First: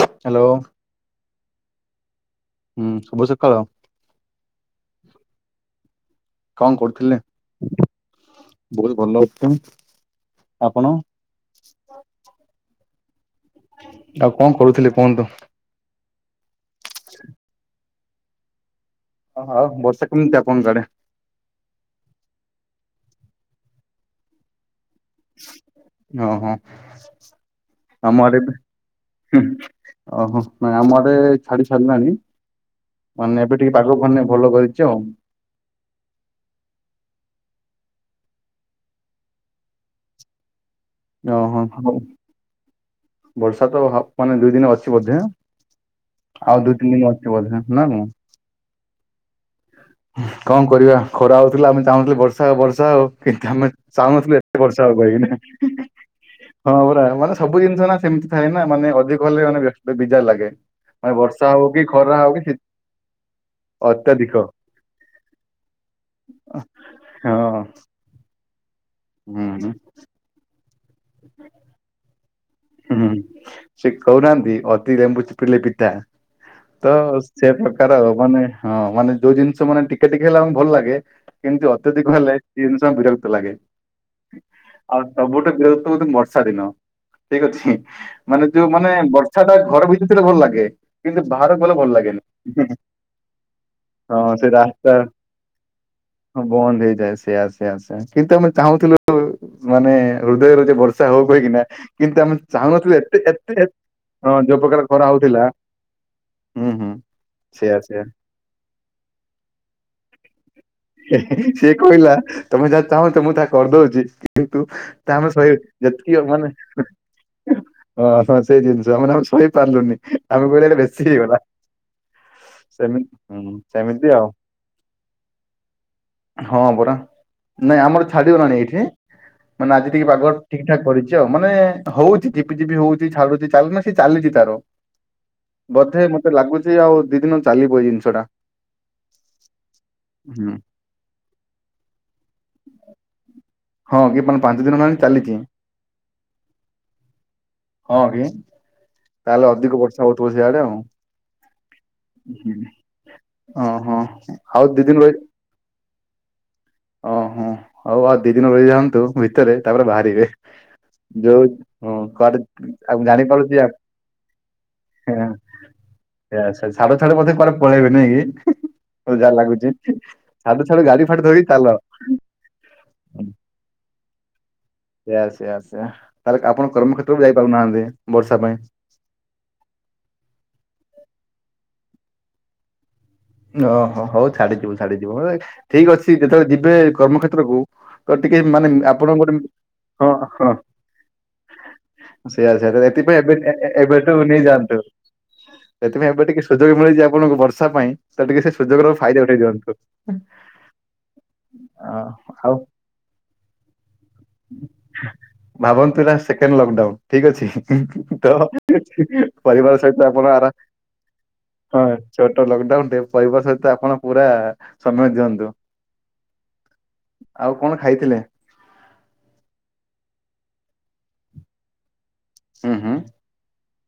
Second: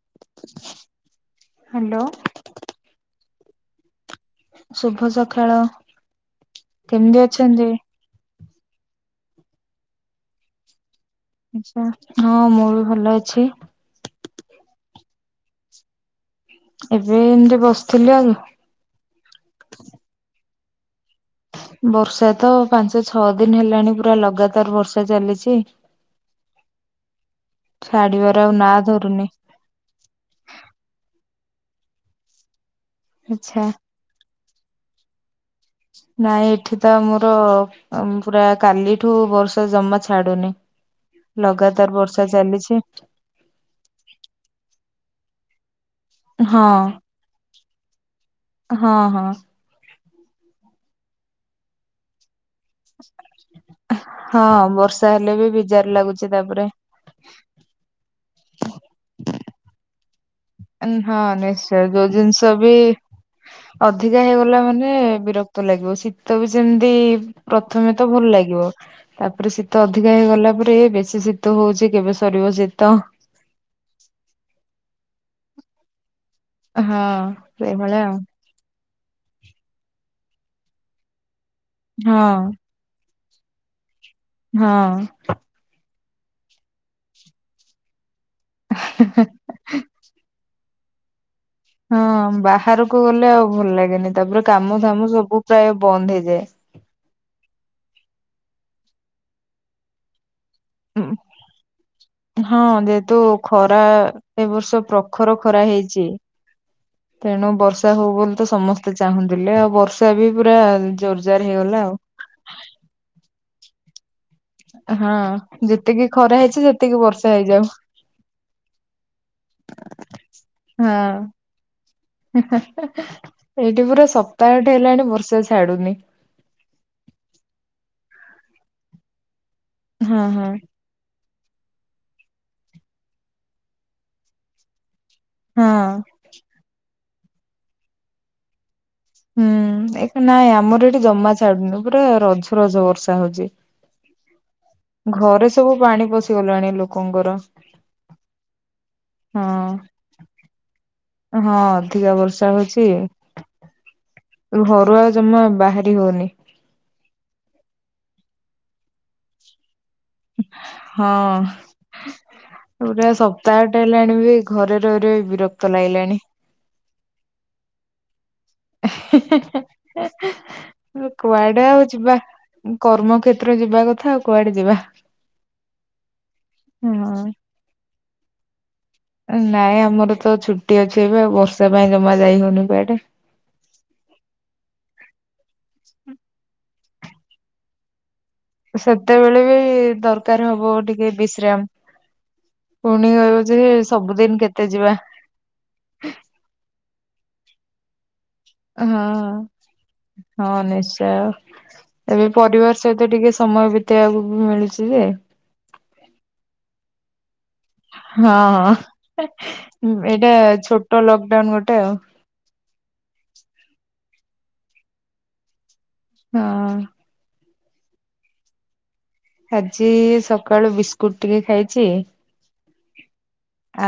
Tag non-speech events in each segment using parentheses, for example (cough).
Hello. Hello. ହୁଁ ଶୁଭ ସକାଳ। ଶୁଭ ସକାଳ କଣ କରୁଥିଲେ? କେମିତି ଅଛନ୍ତି? ବହୁତ ଭଲ ଅଛି ତ ଆପଣ? ଆଛା ହଁ ମୁଁ ବି ଭଲ ଅଛି। ଆଉ କଣ କରୁଥିଲେ କୁହନ୍ତୁ? ଏବେ ଏମିତି ବସିଥିଲି ଆଉ। ଓହୋ ଆଉ ବର୍ଷା କେମିତି ଆପଣଙ୍କ ଆଡ଼େ? ବର୍ଷା ତ ପାଞ୍ଚ ଛଅ ଦିନ ହେଲାଣି ପୁରା ଲଗାତର ବର୍ ର୍ଷା ଚାଲିଛି। ଓହୋ। ଆମ ଆଡେ ଛାଡିବାର ବି ଆଉ ନା ଧରୁନି। ହୁଁ ଓହୋ ନାଇଁ ଆମଆଡ଼େ ଛାଡ଼ି ସାରିଲାଣି। ମାନେ ଏବେ ଆଚ୍ଛା। ଟିକେ ପାଗ ମାନେ ଭଲ କରିଛି ଆଉ। ନାଇଁ ଏଠି ତ ଆମର ଆଉ ପୁରା କାଲିଠୁ ବର୍ଷା ଜମା ଛାଡୁନି। ଓହୋ ଲଗାତାର ହଉ ବର୍ଷା ଚାଲିଛି ବର୍ଷା ତ ହ ମାନେ ଦୁଇ ଦିନ ଅଛି ବୋଧେ? ଆଉ ହଁ ଦୁଇ ତିନି ଦିନ ଅଛି ବୋଧେ ନା ମୁଁ। ହଁ ହଁ। କଣ କରିବା ଖରା ହଉଥିଲା ଆମେ ଚାହୁଁଥିଲୁ ବର୍ଷା ଆଉ ବର୍ ର୍ଷା ହଉ କିନ୍ତୁ ଆମେ ଚାହୁନଥିଲୁ ଏତେ ହଁ ବର୍ଷା ହଉ ହେଲେ ବି କହିକିନା ବିଜାର ଲାଗୁଛି ତାପରେ ହଁ ପରା ମାନେ ସବୁ ଜିନିଷ ନା ସେମିତି ଥାଏ ନା ମାନେ ଅଧିକ ହେଲେ ମାନେ ବ୍ୟସ୍ତ ବିଜାର ଲାଗେ। ମାନେ ହଁ ବର୍ଷା ହଉ ନିଶ୍ଚୟ କି ଯୋଉ ଖରା ହଉ କି ଜିନିଷ ଶୀ ବି ଅଧିକା ଅତ୍ୟଧିକ ହେଇଗଲା ମାନେ ହେ ବିରକ୍ତ ଲାଗିବ ଶୀତ ବି ସେମିତି ହଁ ପ୍ରଥମେ ତ ଭଲ ଲାଗିବ ହୁଁ ତାପରେ ଶୀତ ଅଧିକା ହେଇଗଲା ପରେ ବେଶୀ ଶୀତ ହଉଛି କେବେ ସରିବ ଶୀତ। ହୁଁ। ସେ କହୁନାହାନ୍ତି ଅତି ଲେମ୍ବୁ ଚିପୁଡ଼ିଲେ ପିତା। ତ ହଁ ସେ ପ୍ରକାର ଆଉ ମାନେ ହଁ ମାନେ ଯୋଉ ଜିନିଷ ମାନେ ଟିକେ ଟିକେ ହେଲେ ଆମକୁ ଭଲ ଲାଗେ କିନ୍ତୁ ଅତ୍ୟଧିକ ହେଲେ ହଁ କି ବିରକ୍ତ ଲାଗେ, ଆଉ ହଁ। ସବୁଠୁ ବିରକ୍ତ ମତେ ବର୍ଷା ଦିନ। ଠିକ ଅଛି ମାନେ ଯୋଉ ମାନେ ବର୍ଷାଟା ଘର ଭିତରେ ଭଲ ଲାଗେ କିନ୍ତୁ ବାହାର ଭଲ ଭଲ ଲାଗେନି ହଁ ହୁଁ ବାହାରକୁ ଗଲେ ଆଉ ଭଲ ଲାଗେନି ହୁଁ ହଁ ତାପରେ ସେ କାମ ରାସ୍ତା ଧାମ ସବୁ ପ୍ରାୟ ବନ୍ଦ ହେଇଯାଏ। ହଁ ବନ୍ଦ ହେଇଯାଏ ସେ ଆସ ସେଆ ସେଆ କିନ୍ତୁ ଆମେ ଚାହୁଁଥିଲୁ ମାନେ ହୃଦୟରୁ ଯେ ଉଁ ବର୍ଷା ହଉ କହିକି ନା କିନ୍ତୁ ଆମେ ହଁ ଚାହୁଁନଥିଲେ ଯେହେତୁ ଏତେ ଏତେ ଏ ଖରା ହଁ ଏ ଯୋଉ ବର୍ଷ ପ୍ରକାର ଖରା ପ୍ରଖର ହଉଥିଲା ଖରା ହେଇଛି। ହୁଁ ହୁଁ। ତେଣୁ ସେୟା ବର୍ଷା ସେୟା ହଉ ବୋଲି ତ ସମସ୍ତେ ଚାହୁଁଥିଲେ ଆଉ ବର୍ଷା ବି ପୁରା ଜୋରଜାର ସିଏ ହେଇଗଲା ଆଉ। କହିଲା ତମେ ଯାହା ଚାହୁଁଚ ମୁଁ ତାହା କରିଦଉଛି କିନ୍ତୁ ତା ଆମେ ସଏ ଯେତିକି ମାନେ ଏତିକି ବର୍ଷା ହେଇଯାଉ। ହଁ ତମେ ସେଇ ଜିନିଷ ମାନେ ଆମେ ସହି ପାରିଲୁନି ଆମକୁ ଏ ଆଡେ ବେଶୀ ହଁ। ହେଇଗଲା। ସେମିତି ହୁଁ ଏଇଠି ସେମିତି ପୁରା ଆଉ ସପ୍ତାହଟେ ହେଲାଣି ବର୍ଷା ଛାଡୁନି। ହଁ ପରା ନାଇଁ ଆମର ଛାଡିଗଲାଣି ଏଇଠି ମାନେ ଆଜି ଟିକେ ହଁ ପାଗ ହଁ ଠିକ ଠାକ୍ କରି ଛି ହଉଛି ମାନେ ହଉଛି ଝିପିଝିପି ହଉଛି ଛାଡୁଛି ଚାଲନା ମାନେ ସେ ଚାଲିଛି ତାର। ହଁ। ବଧେ ମତେ ଲାଗୁଚି ଆଉ ଦି ଦିନ ଚାଲିବ ଏଇ ଜିନିଷଟା। ହୁଁ ଏକ ନାଇଁ ଆମର ଏଠି ଜମା ଛାଡୁନି ପୁରା ରଝ ରଝ ବର୍ଷା ହଉଛି। ହଁ କିପଣ ମାନେ ପାଞ୍ଚ ଦିନ ନାଣି। ଘରେ ସବୁ ପାଣି ପଶିଗଲାଣି ଲୋକଙ୍କର। ହଁ କି ହଁ ତାହେଲେ ଅଧିକ ବର୍ଷା ହଉଥବ ସେଆଡେ ଆଉ। ହଁ ଅଧିକା ବର୍ଷା ହଉଛି। ଓହୋ ଦି ଦିନ ଘରୁ ଆଉ ରହି ଜମା ବାହାରି ହଉନି। ଓହୋ ଆଉ ଆଉ ଦି ଦିନ ରହି ଯାଆନ୍ତୁ ଭିତରେ ତାପରେ ବାହାରିବେ। ହଁ ଯଉ ହଁ। (inaudible) ପୁରା ଜାଣିପାରୁଛି ଆ ସପ୍ତାହଟେ ହେଲାଣି ବି ଘରେ ରହି ରହି ବିରକ୍ତ ଲାଗିଲାଣି। ଛା ଛାଡ ଛଡୁ ବଧେ କା ପଳେଇବେ ନାଇଁ କି ମଜା ଲାଗୁଚ ଛାଡୁ ଛାଡୁ ଗାଡି ଫାଡି ଧରି ଚା। କର୍ମକ୍ଷତ୍ର ଯିବା କଥା ଆଉ କୁଆଡେ ଯିବା ସେଇଆ ସେଆ ସେ ତାହେଲେ ଆପଣ ହଁ କର୍ମକ୍ଷ୍େତ୍ରରେ ଯାଇପାରୁନାହାନ୍ତି ବର୍ଷା ପାଇଁ ନାଇଁ ଆମର ତ ଛୁଟି ଅଛି ଏବେ ଆଉ ବର୍ଷା ପାଇଁ ଜମା ଯାଇ ହଉନି କୁଆଡେ। ଓହୋ ହଉ ଛାଡିଯିବୁ ଛାଡି ଯିବ ଠିକ ଅଛି ଯେତେବେଳେ ଯିବେ କର୍ମକ୍ଷେତ୍ରକୁୁ ଟିକେ ମାନେ ଆପଣଙ୍କ ଗୋଟେ ସେତେବେଳେ ବି ହଁ ହଁ ଦରକାର ହବ ଟିକେ ବିଶ୍ରାମ ସେଇଆ ସେଆ ପୁଣି ଏଥିପାଇଁ ଏବେ କହିବ ଯେ ଏବେଠୁ ସବୁଦିନ କେତେ ନେଇଯାଆନ୍ତୁ। ଯିବା ସେଥିପାଇଁ ଏବେ ଟିକେ ସୁଯୋଗ ମିଳିଛି ଆପଣଙ୍କୁ ବର୍ଷା ପାଇଁ। ତ ଟିକେ ସେ ସୁଯୋଗର ଫାଇଦା ହଁ ଉଠେଇ ଦିଅନ୍ତୁ। ହଁ ନିଶ୍ଚୟ ଅ ଏବେ ଆଉ ପରିବାର ସହିତ ଟିକେ ସମୟ ବିତେଇବାକୁ ବି ମିଳୁଛି ଯେ ଭାବନ୍ତୁ ନା ସେକେଣ୍ଡ ଲକଡାଉନ। ଠିକ ଅଛି ତ ହଁ ପରିବାର ସହିତ ଏଇଟା ଆପଣ ଆର ଛୋଟ ଲକଡାଉନ ଗୋଟେ ହଁ ଆଉ ଛୋଟ ଲକଡାଉନ ଟେ ପରିବାର ସହିତ ଆପଣ ପୁରା ସମୟ ଦିଅନ୍ତୁ। ହଁ ଆଉ କଣ ଖାଇଥିଲେ? ଆଜି ସକାଳୁ ବିସ୍କୁଟ ଟିକେ ଖାଇଛି। ହଁ ହଁ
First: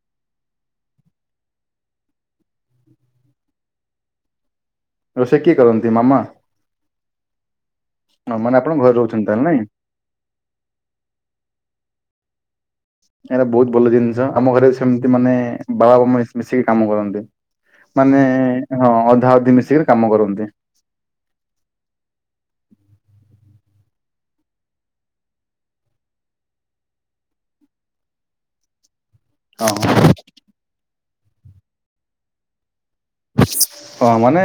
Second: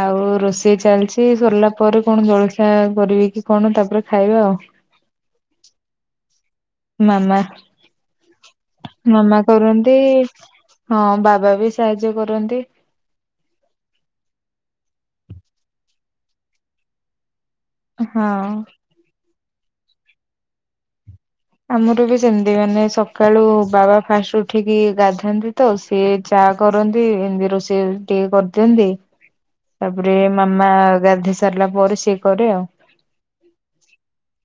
ଆଉ ରୋଷେଇ ଚାଲିଛି ସରିଲା ପରେ କଣ ଜଳଖିଆ କରିବି କି କଣ ତାପରେ ଖାଇବା ଆଉ ରୋଷଇ କେ କରନ୍ତି ମାମା ମାମ ଅ, ମାନେ ଆପଣ ଘରେ ରହୁଛନ୍ତି ମାମ ତାହେଲେ ନାଇଁ? କର ହଁ ବାବା ବି ସାହାଯ୍ୟ କରନ୍ତି। ଏଇଟା ବହୁତ ଭଲ ଜିନିଷ ଆମ ଘରେ ସେମିତି ମାନେ ବା ବାପ ମିଶିକି କାମ କରନ୍ତି। ମାନେ ହଁ। ହଁ ଅଧା ଅଧି ମିଶିକିରି କାମ କରନ୍ତି। ଆମର ବି ସେମତି ମାନେ ସକାଳୁ ବାବା ଫାଷ୍ଟ ଉଠିକି ଗାଧାନ୍ତି ତ। ସଏ ଚା କରନ୍ତି ଏମିତି ରୋଷେଇ ଟିକେ କରିଦିଅନ୍ତି। ହଁ ହଁ। ତାପରେ ମାମା ଗାଧୋଇ ସାରିଲା ପରେ ସିଏ କରେ ଆଉ। ହଁ ମାନେ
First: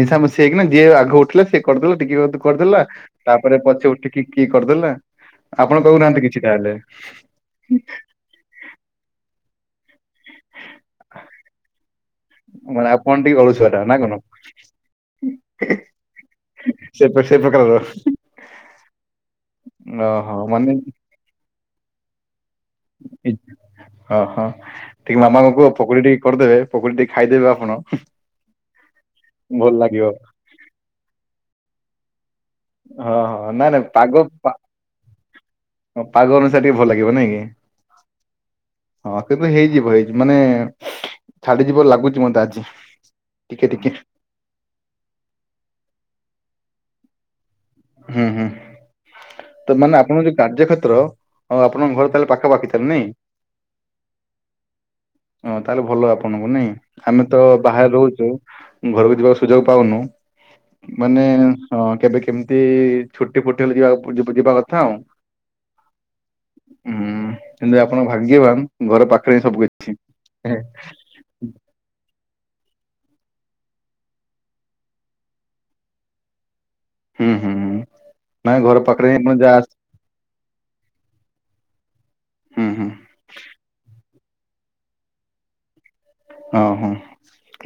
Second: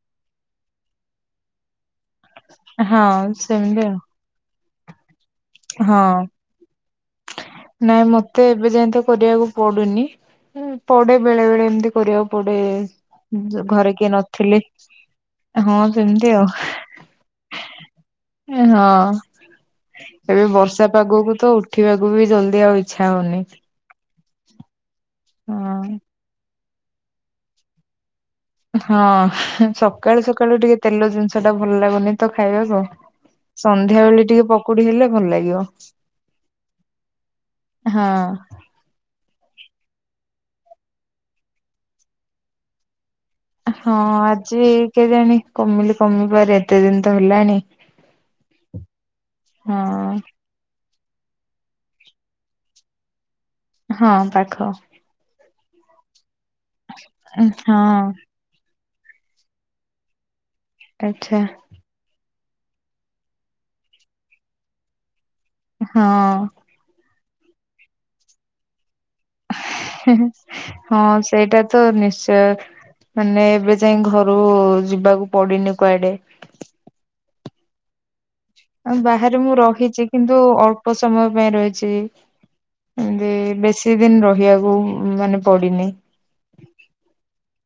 ମିଶାମିଶି ହେଇକିନା ଯିଏ ଆଗ ଉଠିଥିଲେ ସେ କରିଦେଲା ଟିକେ କରିଦେଲା ହଁ ତାପରେ ସେମିତି ପଛେ ଆଉ ଉଠିକି କିଏ କରିଦେଲା ଆପଣ ହଁ କହୁନାହାନ୍ତି କିଛି। ତାହେଲେ ନାଇଁ ମତେ ଏବେ ଯାଇଏ ତ କରିବାକୁ ପଡୁନି ପଡେ ବେଳେ ବେଳେ ଏମତି କରିବାକୁ ପଟେ ମାନେ ଆପଣ ଟିକେ ଅଳସୁଆ ଟା ଘରେ ନା କିଏ କଣ? ନଥିଲେ। ହଁ ସେମିତି ଆଉ ସେ ସେ ପ୍ରକାରର ହଁ ଏବେ ଓହୋ ମାନେ ବର୍ଷା ପାଗକୁ ତ ଉଠିବାକୁ ବି ଜଲଦି ଆଉ ଇଚ୍ଛା ହଉନି। ଓ ହଁ ଟିକ ମାମାଙ୍କୁ ପକୁଡି ହଁ ଟିକେ କରିଦେବେ ପୋକରୀ ଟିକ ଖାଇଦେବେ ଆପଣ ହଁ ଭଲ ଲାଗିବ। ସକାଳୁ ସକାଳୁ ଟିକେ ତେଲ ଜିନିଷ ଟା ଭଲ ଲାଗୁନି। ତ ଖାଇବାକୁ ହଁ ହଁ ନାଇଁ ନାଇଁ ସନ୍ଧ୍ୟା ପାଗ ବେଳେ ଟିକେ ପକୁଡି ହେଲେ ଭଲ ଲାଗିବ। ସେଇଟା ଟିକେ ଭଲ ଲାଗିବ ନାଇଁ କି? ହଁ ହଁ କିନ୍ତୁ ହେଇଯିବ ହେଇଯିବ ମାନେ ଛାଡିଯିବ ଲାଗୁଛି ମତେ ଆଜି। ଟିକେ ଟିକେ ହଁ ଆଜି କେଜାଣି କମିଲେ କମିପାରେ ଏତେ ଦିନ ତ ହେଲାଣି। ହୁଁ ହୁଁ ତ ମାନେ ହଁ ଆପଣଙ୍କ ଯ କାର୍ଯ୍ୟ କେତ୍ର ଆପଣଙ୍କ ଘର ତାହେଲେ ପାଖାପଖି ତାହେଲେ ନାଇଁ। ହଁ ପାଖ। ହ ତାହେଲେ ଭଲ ଆପଣଙ୍କୁ ନାଇଁ ଆମେ ତ ଉଁ, ବାହାରେ ହଁ ରହୁଛୁ। ଘରକୁ ଯିବାର ସୁଯୋଗ ପାଉନୁ ମାନେ ଆଚ୍ଛା ହଁ କେବେ କେମିତି ଛୁଟି ଫୁଟି ହେଲେ ଯିବା ଯିବା କଥା ଆଉ ହଁ ହୁଁ କିନ୍ତୁ ଆପଣ ଭାଗ୍ୟବାନ ଘର ପାଖରେ ହିଁ ସବୁ କିଛି। ହଁ ସେଇଟା ତ ନିଶ୍ଚୟ ମାନେ ଏବେ ଯାଇ ଘରୁ ଯିବାକୁ ପଡିନି କୁଆଡେ। ହୁଁ ହୁଁ ହୁଁ ନାଇଁ ଘର ଆଉ ପାଖରେ ବାହାରେ ମୁଁ ଯାହା ରହିଛି କିନ୍ତୁ ଅଳ୍ପ ସମୟ ପାଇଁ ରହିଛି ହୁଁ ହୁଁ ଏମତି ବେଶୀ ଦିନ ରହିବାକୁ କୁ ମାନେ ପଡିିନି। ଓଁ ହଁ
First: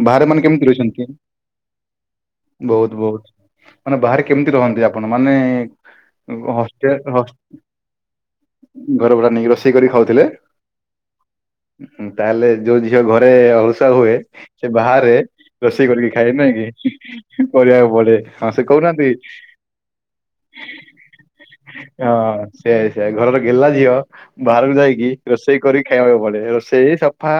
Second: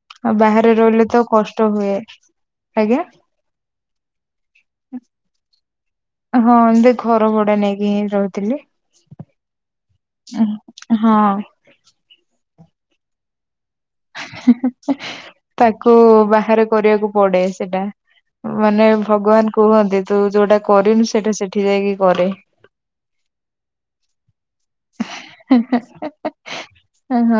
ବାହାରେ ମାନେ କେମିତି ରହିଲେ ରହୁଛନ୍ତି? ତ କଷ୍ଟ ହୁଏ ଆଜ୍ଞା ବହୁତ ବହୁତ ମାନେ ବାହାରେ କେମିତି ରହନ୍ତି ଆପଣ ମାନେ ହଁ ଏମିତି ହଷ୍ଟେଲ ଘର ଭଡା ନେଇକି ହିଁ ରହୁଥିଲି। ଘର ଭଡ଼ା ନେଇକି ରୋଷେଇ କରି ଖାଉଥିଲେ? ହଁ ତାହେଲେ ଯୋଉ ଝିଅ ଘରେ ଅ ହୁଏ ସେ ବାହାରେ ରୋଷେଇ ତାକୁ କରିକି ଖାଏ ନାଇଁ ବାହାରେ କି କରିବାକୁ ପଡେ ସେଟା। କରିବାକୁ ପଡେ। ହଁ ସେ ମାନେ କହୁନାହାନ୍ତି ଭଗବାନ କୁହନ୍ତି ତୁ ଯୋଉଟା କରିନୁ ସେଇଟା ସେଠି ଯାଇକି କରେ। ସେଇଆ ସେଆ ଘରର ଗେଲା ଝିଅ ବାହାରକୁ ଯାଇକି ରୋଷେଇ କରି ଖାଇବାକୁ ପଡେ ରୋଷେଇ ସଫା ହଁ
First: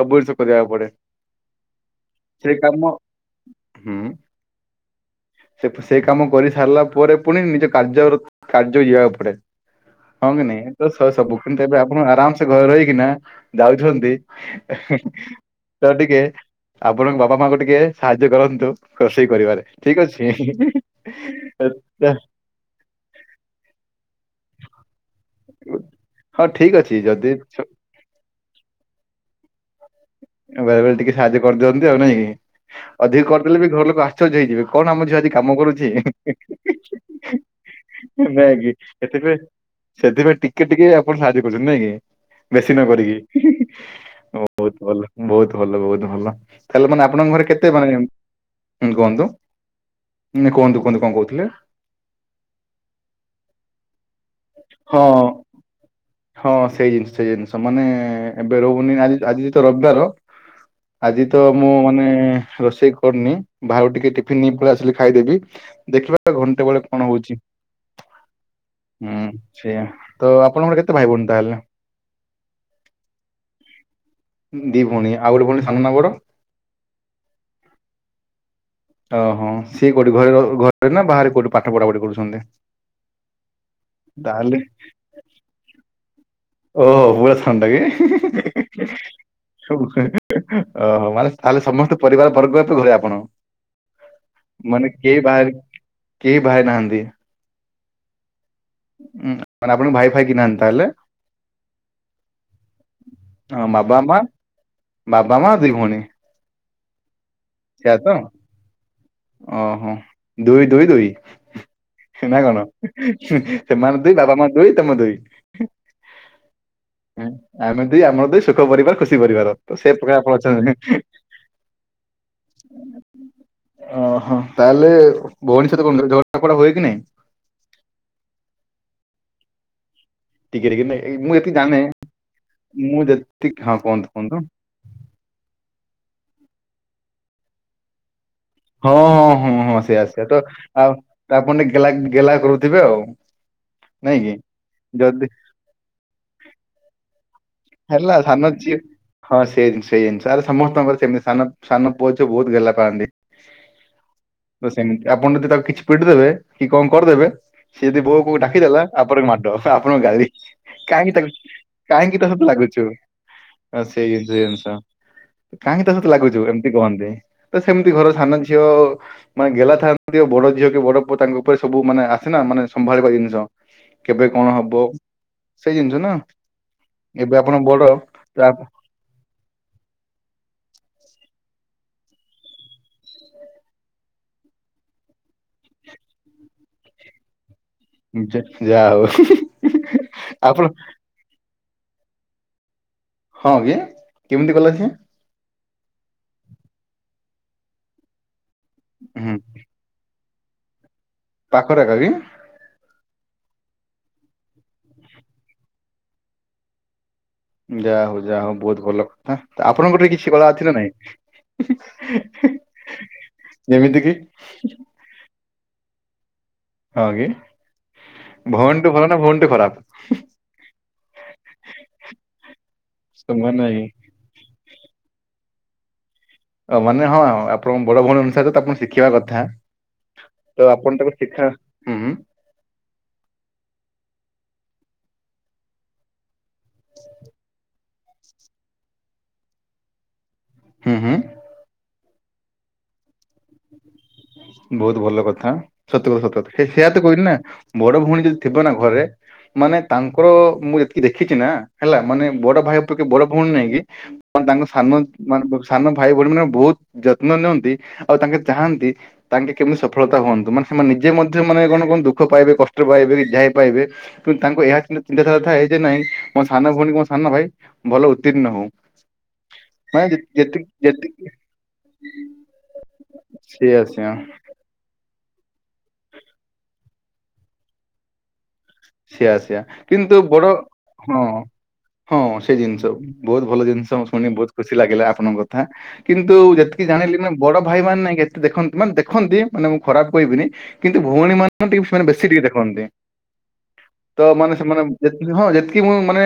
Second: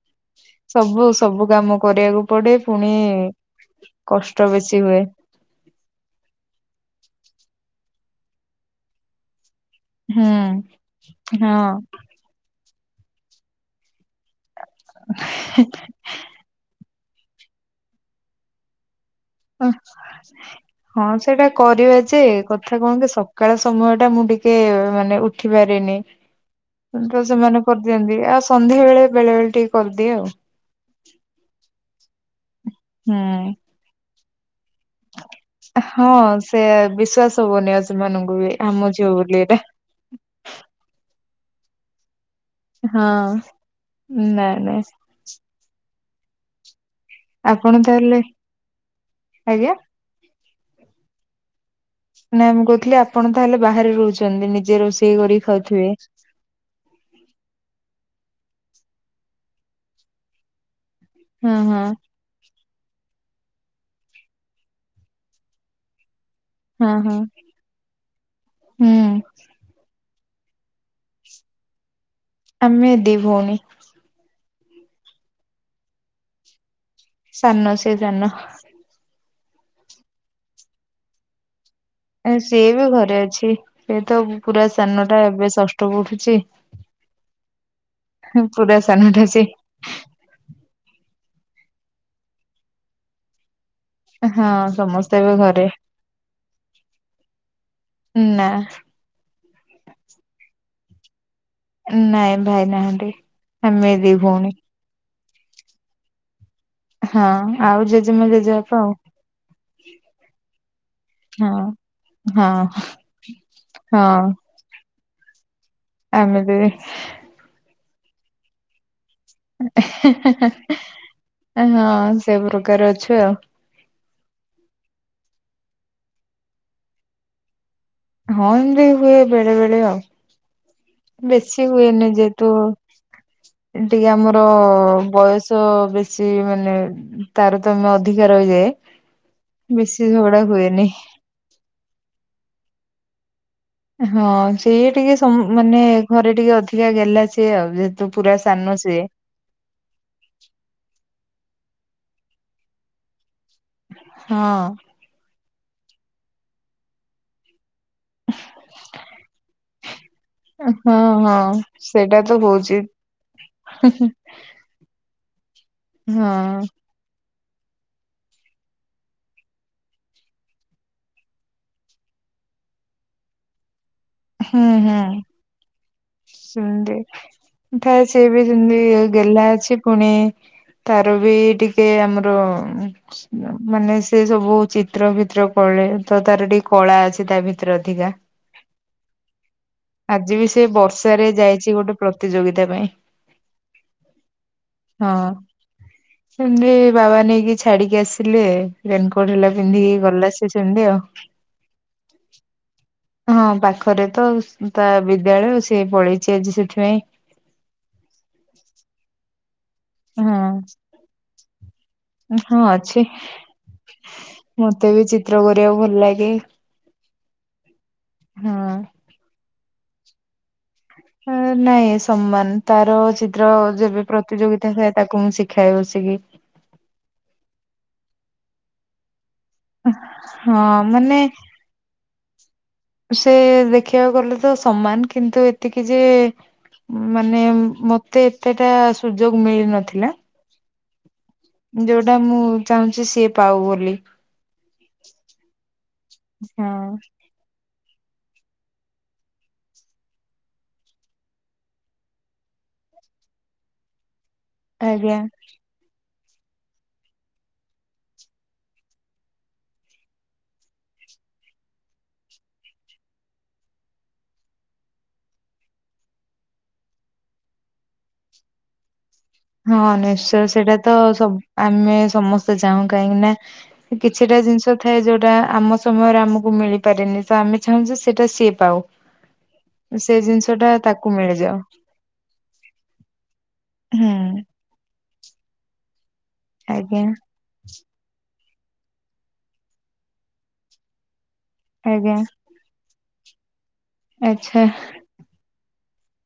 ସବୁ ଜିନିଷ କରିବା ସବୁ ସବୁ କାମ କରିବାକୁ ପଡେ ପୁଣି କାମ ହୁଁ କଷ୍ଟ ବେଶୀ ହୁଏ। ସେ ସେ କାମ କରି ସାରିଲା ପରେ ପୁଣି ନିଜ କାର୍ଯ୍ୟ କାର୍ଯ୍ୟ ଯିବାକୁ ପଡେ। ହୁଁ ହଁ କି ନାଇଁ ତ ସବୁ କିନ୍ତୁ ଏବେ ହଁ। ଆପଣ ଆରାମ ଘରେ ରହିକିନା ଯାଉଛନ୍ତି। ତ ଟିକେ ଆପଣଙ୍କ ବାପା ମାଙ୍କୁ ଟିକେ ସାହାଯ୍ୟ କରନ୍ତୁ। ରୋଷେଇ କରିବା ଠିକ ଅଛି। ହଁ ସେଇଟା କରିବା ଯେ କଥା କଣ କି ସକାଳ ସମୟ ଟା ମୁଁ ଟିକେ ମାନେ ଉ ଉଠିପାରେନି। ଠିକ୍ ଅଛି ଯଦି ସେମାନେ କରିଦିଅନ୍ତି ଆଉ ସନ୍ଧ୍ୟା ବେଳେ ବେଳେ ବେଳେ ଟିକେ କରିଦିଏ ଆଉ। ବେଳେ ବେଳେ ଟିକେ ସାହାଯ୍ୟ କରିଦିଅନ୍ତି ଆଉ ନାଇଁକି ଅଧିକ ହୁଁ କରିଦେଲେ ବି ଘର ଲୋକ ଆଶ୍ଚର୍ଯ୍ୟ ହେଇଯିବେ। କଣ ଆମ ଝିଅ ଆଜି କାମ କରୁଛି ହଁ ସେ ବିଶ୍ଵାସ ହବନି ଆଉ ସେମାନଙ୍କୁ ବି ନାଇକି ଆମ ଝିଅ ବୋଲି ଏଇଟା। ସେଥିପାଇଁ ଟିକେ ଟିକେ ଆପଣ ସାହାଯ୍ୟ କରୁଛନ୍ତି ନାଇଁ କି? ବେଶୀ ନ ହଁ କରିକି ନାଇଁ ବହୁତ ନାଇଁ ଭଲ। ବହୁତ ଭଲ ବହୁତ ଭଲ ତାହେଲେ ମାନେ ଆପଣଙ୍କ ଘରେ କେତେ ଆପଣ ମାନେ ହଁ ତାହେଲେ କୁହନ୍ତୁ। ଆଜ୍ଞା ହୁଁ କୁହନ୍ତୁ କୁହନ୍ତୁ କଣ କହୁଥିଲେ? ନାଇ ମୁଁ କହୁଥିଲି ଆପଣ ତାହେଲେ ବାହାରେ ରହୁଛନ୍ତି ନିଜେ ହଁ ରୋଷେଇ କରିକି ଖାଉଥିବେ? ହଁ ସେଇ ଜିନିଷ ସେଇ ଜିନିଷ ମାନେ ଏବେ ରହୁନି ଆଜି ତ ରବିବାର। ଆଜି ତ ହଁ ମୁଁ ହଁ ମାନେ ରୋଷେଇ କରିନି ବାହଘକୁ ଟିକେ ଟିଫିନ ନେଇ ପଲେଈ ଆସିଲି ଖାଇଦେବି ଦେଖିବା ଘଣ୍ଡେ ବେଳେ ହଁ କଣ ହଁ ହଉଛି ହୁଁ। ସେଇଆ ତ ଆପଣଙ୍କର କେତେ ଭାଇଭଉଣୀ ତାହେଲେ? ଆମେ ଦି ଭଉଣୀ। ଦି ଭଉଣୀ ଆଉ ଗୋଟେ ଭଉଣୀ ସାନ ନାଁ ବଡ଼? ସାନ ସିଏ ଜାନ। ଓହୋ ସିଏ କୋଉଠି ଘରେ ଘରେ ନା ବାହାରେ କୋଉଠି ପାଠ ପଢା ପଢି ଏ ସିଏ ବି ଘରେ ଅଛି ସେ ତ ତାହେଲେ ପୁରା ସାନ ଟା ଏବେ ଷଷ୍ଠ ପଢୁଛି। ଓହୋ ପୁରା ସାନଟା କି ପୁରା (unintelligible) ସାନଟା ସେ। ସବୁ -ଓହୋ ମାନେ ତାହେଲେ ସମସ୍ତେ ପରିବାର ବର୍ଗ ଏବେ ଘରେ ଆପଣ? ହଁ ମାନେ ସମସ୍ତେ କେହି ଏବେ ଭା ଘରେ କେହି ବାହା ହେଇନାହାନ୍ତି? ନା। ଉଁ- ମାନେ ଆପଣଙ୍କ ଭାଇ ଫାଇ କେହି ନାହାନ୍ତି ତାହେଲେ? ନାଇଁ ଭାଇ ନାହାନ୍ତି ହଁ ଆମେ ବାବା ଦି ମା ଭଉଣୀ। ବାବା, ମା, ଦି ଭଉଣୀ। ହଁ ଆଉ ସେୟା ତ ଜେଜେମା, ଜେଜେବାପା ଆଉ। ଓହୋ ଦୁଇ -ଦୁଇ ଦୁଇ। ହଁ ସେ ନା କଣ ହଁ ସେମାନେ ଦୁଇ ହଁ। ବାବା ମା ଦୁଇ ତମେ ଦୁଇ। ଆମେ ଦୁଇ। ଆମେ ଦୁଇ ଆମର ଦୁଇ ସୁଖ ପରିବାର ଖୁସି ପରିବାର ତ ସେ ପ୍ରକାର ଆପଣ ଅଛନ୍ତି। ହଁ ସେ ପ୍ରକାର ଅଛୁ ଆଉ। ଓହୋ ତାହେଲେ ଭଉଣୀ ସହିତ କଣ କର ଝଗଡ଼ା ଫଗଡା ହୁଏ କି ନାଇଁ? ହଁ ହେନ୍ତି ହୁଏ ବେଳେ ବେଳେ ଆଉ। ଟିକେ ଟିକେ ନାଇଁ ଏଇ ମୁଁ ଯେତିକି ବେଶୀ ଜାଣେ ହୁଏନି ଯେହେତୁ ମୁଁ ଯେତିକି ହଁ ଟିକେ କୁହନ୍ତୁ କୁହନ୍ତୁ ଆମର ବୟସ୍ ତ ବେଶି ମାନେ ତାରତମ୍ୟ ଅଧିକା ରହିଯାଏ ହଁ - ହଁ- ସେୟା ବେଶୀ ସେୟା ତ ଝଗଡା ହୁଏନି ଆଉ ଆପଣ ଟିକେ ଗେ- ଗେଲା କରୁଥିବେ ଆଉ? ନାଇଁ ହଁ କି ସେଇ ଟିକେ ଯଦି ସ-ମାନେ ଘରେ ଟିକେ ଅଧିକା ଗେଲା ସେ ସେ ଆଉ ହେଲା ଯେହେତୁ ପୁରା ଝିଅ ସାନ ସେ ହଁ ସେଇ ଜିନିଷ ସେଇ ଜିନିଷ ଆରେ ସମସ୍ତଙ୍କର ସେମିତି ସାନ- ସାନ ପୁଅ ଝିଅ ବହୁତ୍ ଗେଲା ପାଆନ୍ତି। ହଁ ତ ସେମିତି ଆପଣ ଯଦି ତାକୁ କିଛି ପିଟି ଦେବେ କି କଣ କରିଦେବେ ସିଏ ଯଦି ବୋଉ ବୋଉ ଡାକିଦେଲା ଆପଣଙ୍କୁ ମାଡ ଆପଣଙ୍କୁ ଗାଳି ହଁ କାହିଁକି ତାକୁ ହଁ କାହିଁକି ସେଇଟା ତା ତ ହଉଛି ଲାଗୁଛୁ ଅ- ସେଇ ସେ ଜିନିଷ କାହିଁକି ତା ସହିତ ଲାଗୁଚୁ ହଁ ଏମିତି କୁହନ୍ତି ତ ସେମିତି ଘର ସାନ ଝିଅ ମାନେ ଗେଲା ଥାଆନ୍ତି ବଡ ଝିଅ କି ବଡ ପୁଅ ତାଙ୍କ ଉପରେ ସବୁ ମାନେ ଆସେନା ମାନେ ସମ୍ଭାଳିବା ଜିନିଷ କେବେ କଣ ହବ ସେଇ ଜିନିଷ ନା ସେମତି ଏବେ ଆପଣ ବଡ ଥାଏ ସିଏ ତ ବି ସେମିତି ଗେହ୍ଲା ଅଛି ପୁଣି ତାର ବି ଟିକେ ଆମର ମାନେ ସେ ସବୁ ଚିତ୍ର ଭିତ୍ର କଲେ ତ ତାର ଟିକେ କଳା ଅଛି ତା ଭିତରେ ଅଧିକା। ହେ ଯା ହଉ। ଆଜି ବି ଆପଣ ସେ ବର୍ଷାରେ ଯାଇଚି ଗୋଟେ ପ୍ରତିଯୋଗିତା ପାଇଁ। ହଁ କି କେମିତି ଗଲା ସେ? ହଁ ସେମିତି ବାବା ନେଇକି ଛାଡିକି ଆସିଲେ। ରେନିକୋଟ୍ ହୁଁ ହେଲା ପିନ୍ଧିକି ଗଲା ସେ ସେମିତି ଆଉ। ପାଖରେ ଏକା କି? ହଁ ପାଖରେ ତ ତା ବିଦ୍ୟାଳୟ ସିଏ ପଳେଇଚି ଆଜି ସେଥିପାଇଁ। ଯା ହୋଉ ଯା ହୋଉ ବହୁତ୍ ଭଲ କଥା ଆପଣଙ୍କ ଠେ କିଛି ହଁ କଳା ଅଛି ନା ନାହିଁ? ହଁ ଅଛି। ମତେ ବି ଚିତ୍ର କରିବାକୁ ଭଲ ଲାଗେ। ହଁ କି ହଁ। ଭଉଣୀ ଠୁ ଭଲ ନା ଭଉଣୀ ଠୁ ଖରାପ୍? ହଁ -ନାଇଁ ସମାନ ତାର ଚିତ୍ର ସମାନ ନାଇଁ ଯେବେ ପ୍ରତିଯୋଗିତା ହୁଏ ତାକୁ ମୁଁ ଶିଖାଏ ବସିକି। ତା ମାନେ ହଁ ଆପଣ ବଡ ଭଉଣୀ ଅନୁସାରେ ତାକୁ ଶିଖିବା କଥା। ତ ହଁ ଆପଣ ତାକୁ ମାନେ ଶିଖା ହୁଁ। ସେ ଦେଖିବାକୁ ଗଲେ ତ ସମାନ କିନ୍ତୁ ଏତିକି ଯେ ମାନେ ମତେ ଏତେଟା ସୁଯୋଗ ମିଳିନଥିଲା। ହୁଁ ହୁଁ। ଯୋଉଟା ମୁଁ ଚାହୁଁଚି ସିଏ ପାଉ ବୋଲି। ବହୁତ ଭଲ କଥା ସତ କୁ ସତ କଥା ସେୟା ହଁ ତ କହିଲି ନା। ବଡ ଭଉଣୀ ଯଦି ଥିବ ନା ଘରେ ମାନେ ତାଙ୍କର ମୁଁ ଯେତିକି ଦେଖିଚି ନା ହେଲା ମାନେ ବଡ ଭାଇ ପ୍ରତି ବଡ ଭଉଣୀ ନାଇକି ମାନେ ତାଙ୍କ ସାନ ଆଜ୍ଞା। (unintelligible) ସାନ ଭାଇ ଭଉଣୀ ମାନେ ବହୁତ୍ ଯତ୍ନ ନିଅନ୍ତି ଆଉ ତାଙ୍କେ ଚାହାଁନ୍ତି ତାଙ୍କେ କେମିତି ସଫଳତା ହୁଅନ୍ତୁ ମାନେ ସେମାନେ ନିଜେ ମଧ୍ୟ ମାନେ କଣ କଣ ଦୁଃଖ ପାଇବେ କଷ୍ଟ ପାଇବେ ଯାଇ ପାଇବେ କିନ୍ତୁ ତାଙ୍କୁ ଏହା ଚିନ୍ତାଧାରା ଥାଏ ଯେ ନାଇଁ ମୋ ସାନ ଭଉଣୀ ମୋ ସାନ ଭାଇ ଭଲ ଉତ୍ତୀର୍ଣ୍ଣ ହୋଉ। ହଁ ନିଶ୍ଚୟ ସେଇଟା ତ ଯେତିକି ସ ଆମେ ସମସ୍ତେ ଚାହୁଁ କାହିଁକି ସେଆ ନା ସେଆ କିଛିଟା ଜିନିଷ ଥାଏ ଯୋଉଟା ଆମ ସମୟରେ ଆମକୁ ମିଳିପାରେନି ତ ଆମେ ଚାହୁଁଛୁ ସେଇଟା ସେ ପାଉ। ସେୟା ସେୟା କିନ୍ତୁ ଜିନିଷ ବଡ ଟା ତାକୁ ହଁ ମିଳିଯାଉ ହଁ ସେଇ ଜିନିଷ ବହୁତ ଭଲ ଜିନିଷ ମୁଁ ହୁଁ ଶୁଣି ବହୁତ୍ ଖୁସି ଲାଗିଲା ଆପଣଙ୍କ କଥା। କିନ୍ତୁ ଯେତିକି ଆଜ୍ଞା। ଜାଣିଲି ନା ବଡ ଭାଇ ମାନେ ନାଇଁ ଏତେ ଦେଖନ୍ତି ମାନେ ଦେଖନ୍ତି ମାନେ ମୁଁ ଖରାପ କହିବିନି କିନ୍ତୁ ଭଉଣୀ ମାନେ ହଁ ଟିକେ ସେମାନେ ଆଜ୍ଞା ବେଶୀ ଟିକେ ଦେଖନ୍ତି ତ ମାନେ ଆଚ୍ଛା ସେମାନେ ଯେତିକି ହଁ ଯେତିକି ମୁଁ ମାନେ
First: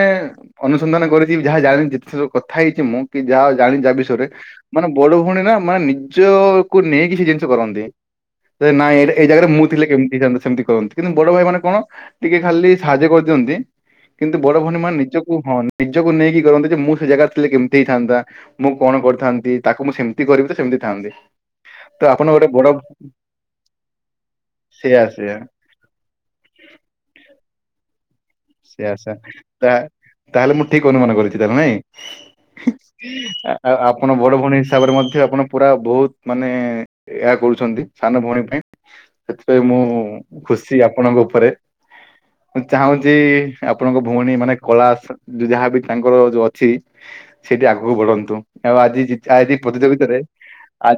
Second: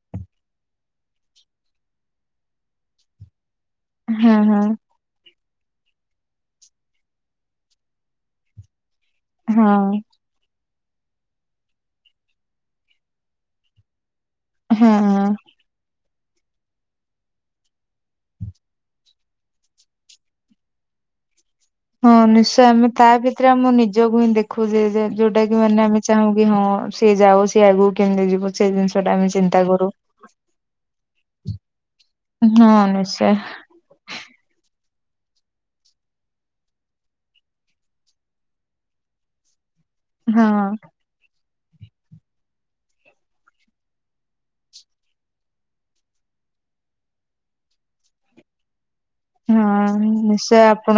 ଅନୁସନ୍ଧାନ କରିଛି ଯାହା ଜାଣିିଛି ଯେତିକି କଥା ହେଇଛି ମୁଁ କି ଯାହା ଜାଣିଛି ଯା ବିଷୟରେ ହଁ ହଁ ମାନେ ବଡ ଭଉଣୀ ନା ମାନେ ନିଜକୁୁ ନେଇକି ସେ ଜିନିଷ କରନ୍ତି। ନାଇଁ ଏଇ ଜାଗାରେ ମୁଁ ଥିଲେ ହଁ। କେମିତି ହେଇଥାଆନ୍ତା ସେମିତି କହନ୍ତି। କିନ୍ତୁ ବଡ ଭାଇ ମାନେ କଣ? ଟିକେ ଖାଲି ସାହାଯ୍ୟ କରିଦିଅନ୍ତି କିନ୍ତୁ ବଡ ଭଉଣୀ ମାନେ ନିଜକୁ ହଁ ନିଜକୁ ନେଇକି କରନ୍ତି ଯେ ମୁଁ ସେ ଜାଗାରେ ଥିଲେ କେମିତି ହେଇଥାନ୍ତା ମୁଁ କଣ କରିଥାନ୍ତି ତାକୁ ମୁଁ ସେମ ତି କରିବି ତ ସେମିତି ଥାଆନ୍ତି। ହଁ ନିଶ୍ଚୟ ଆମେ ତା ଭିତରେ ଆମ ନିଜକୁ ହିଁ ଦେଖୁ ଯେ ସେଇଆ ସେଇଆ ଯୋଉଟା କି ମାନେ ଆମେ ଚାହୁଁ କି ହଁ ସିଏ ଯାଉ ସିଏ ଆଗକୁ କେମିତି ଯିବ? ସେ ଜିନିଷ ଟା ଆଶା ଆମେ ଚିନ୍ତା ତା କରୁ। ତାହେଲେ ମୁଁ ଠିକ୍ ଅନୁମାନ କରିଛି ତାେହେଲେ ନାଇଁ। ହଁ ନିଶ୍ଚୟ। ଆ- ଆଉ ଆପଣ ବଡ ଭଉଣୀ ହିସାବରେ ମଧ୍ୟ ଆପଣ ପୁରା ବହୁତ ମାନେ ଏହା କରୁଛନ୍ତି ସାନ ଭଉଣୀ ପାଇଁ। ସେଥିପାଇଁ ମୁଁ ହଁ ଖୁସି ଆପଣଙ୍କ ଉପରେ ମୁଁ ଚାହୁଁଚି ଯେ ଆପଣଙ୍କ ଭଉଣୀ ମାନେ କଳା ସ ଯାହାବି ତାଙ୍କର ଯୋଉ ଅଛି ସେଇଠି ଆଗକୁ ବଢନ୍ତୁ ଆଉ ଆଜି ଜିତା ହଁ ପ୍ରତିଯୋଗିତାରେ ନିଶ୍ଚୟ ଆପଣ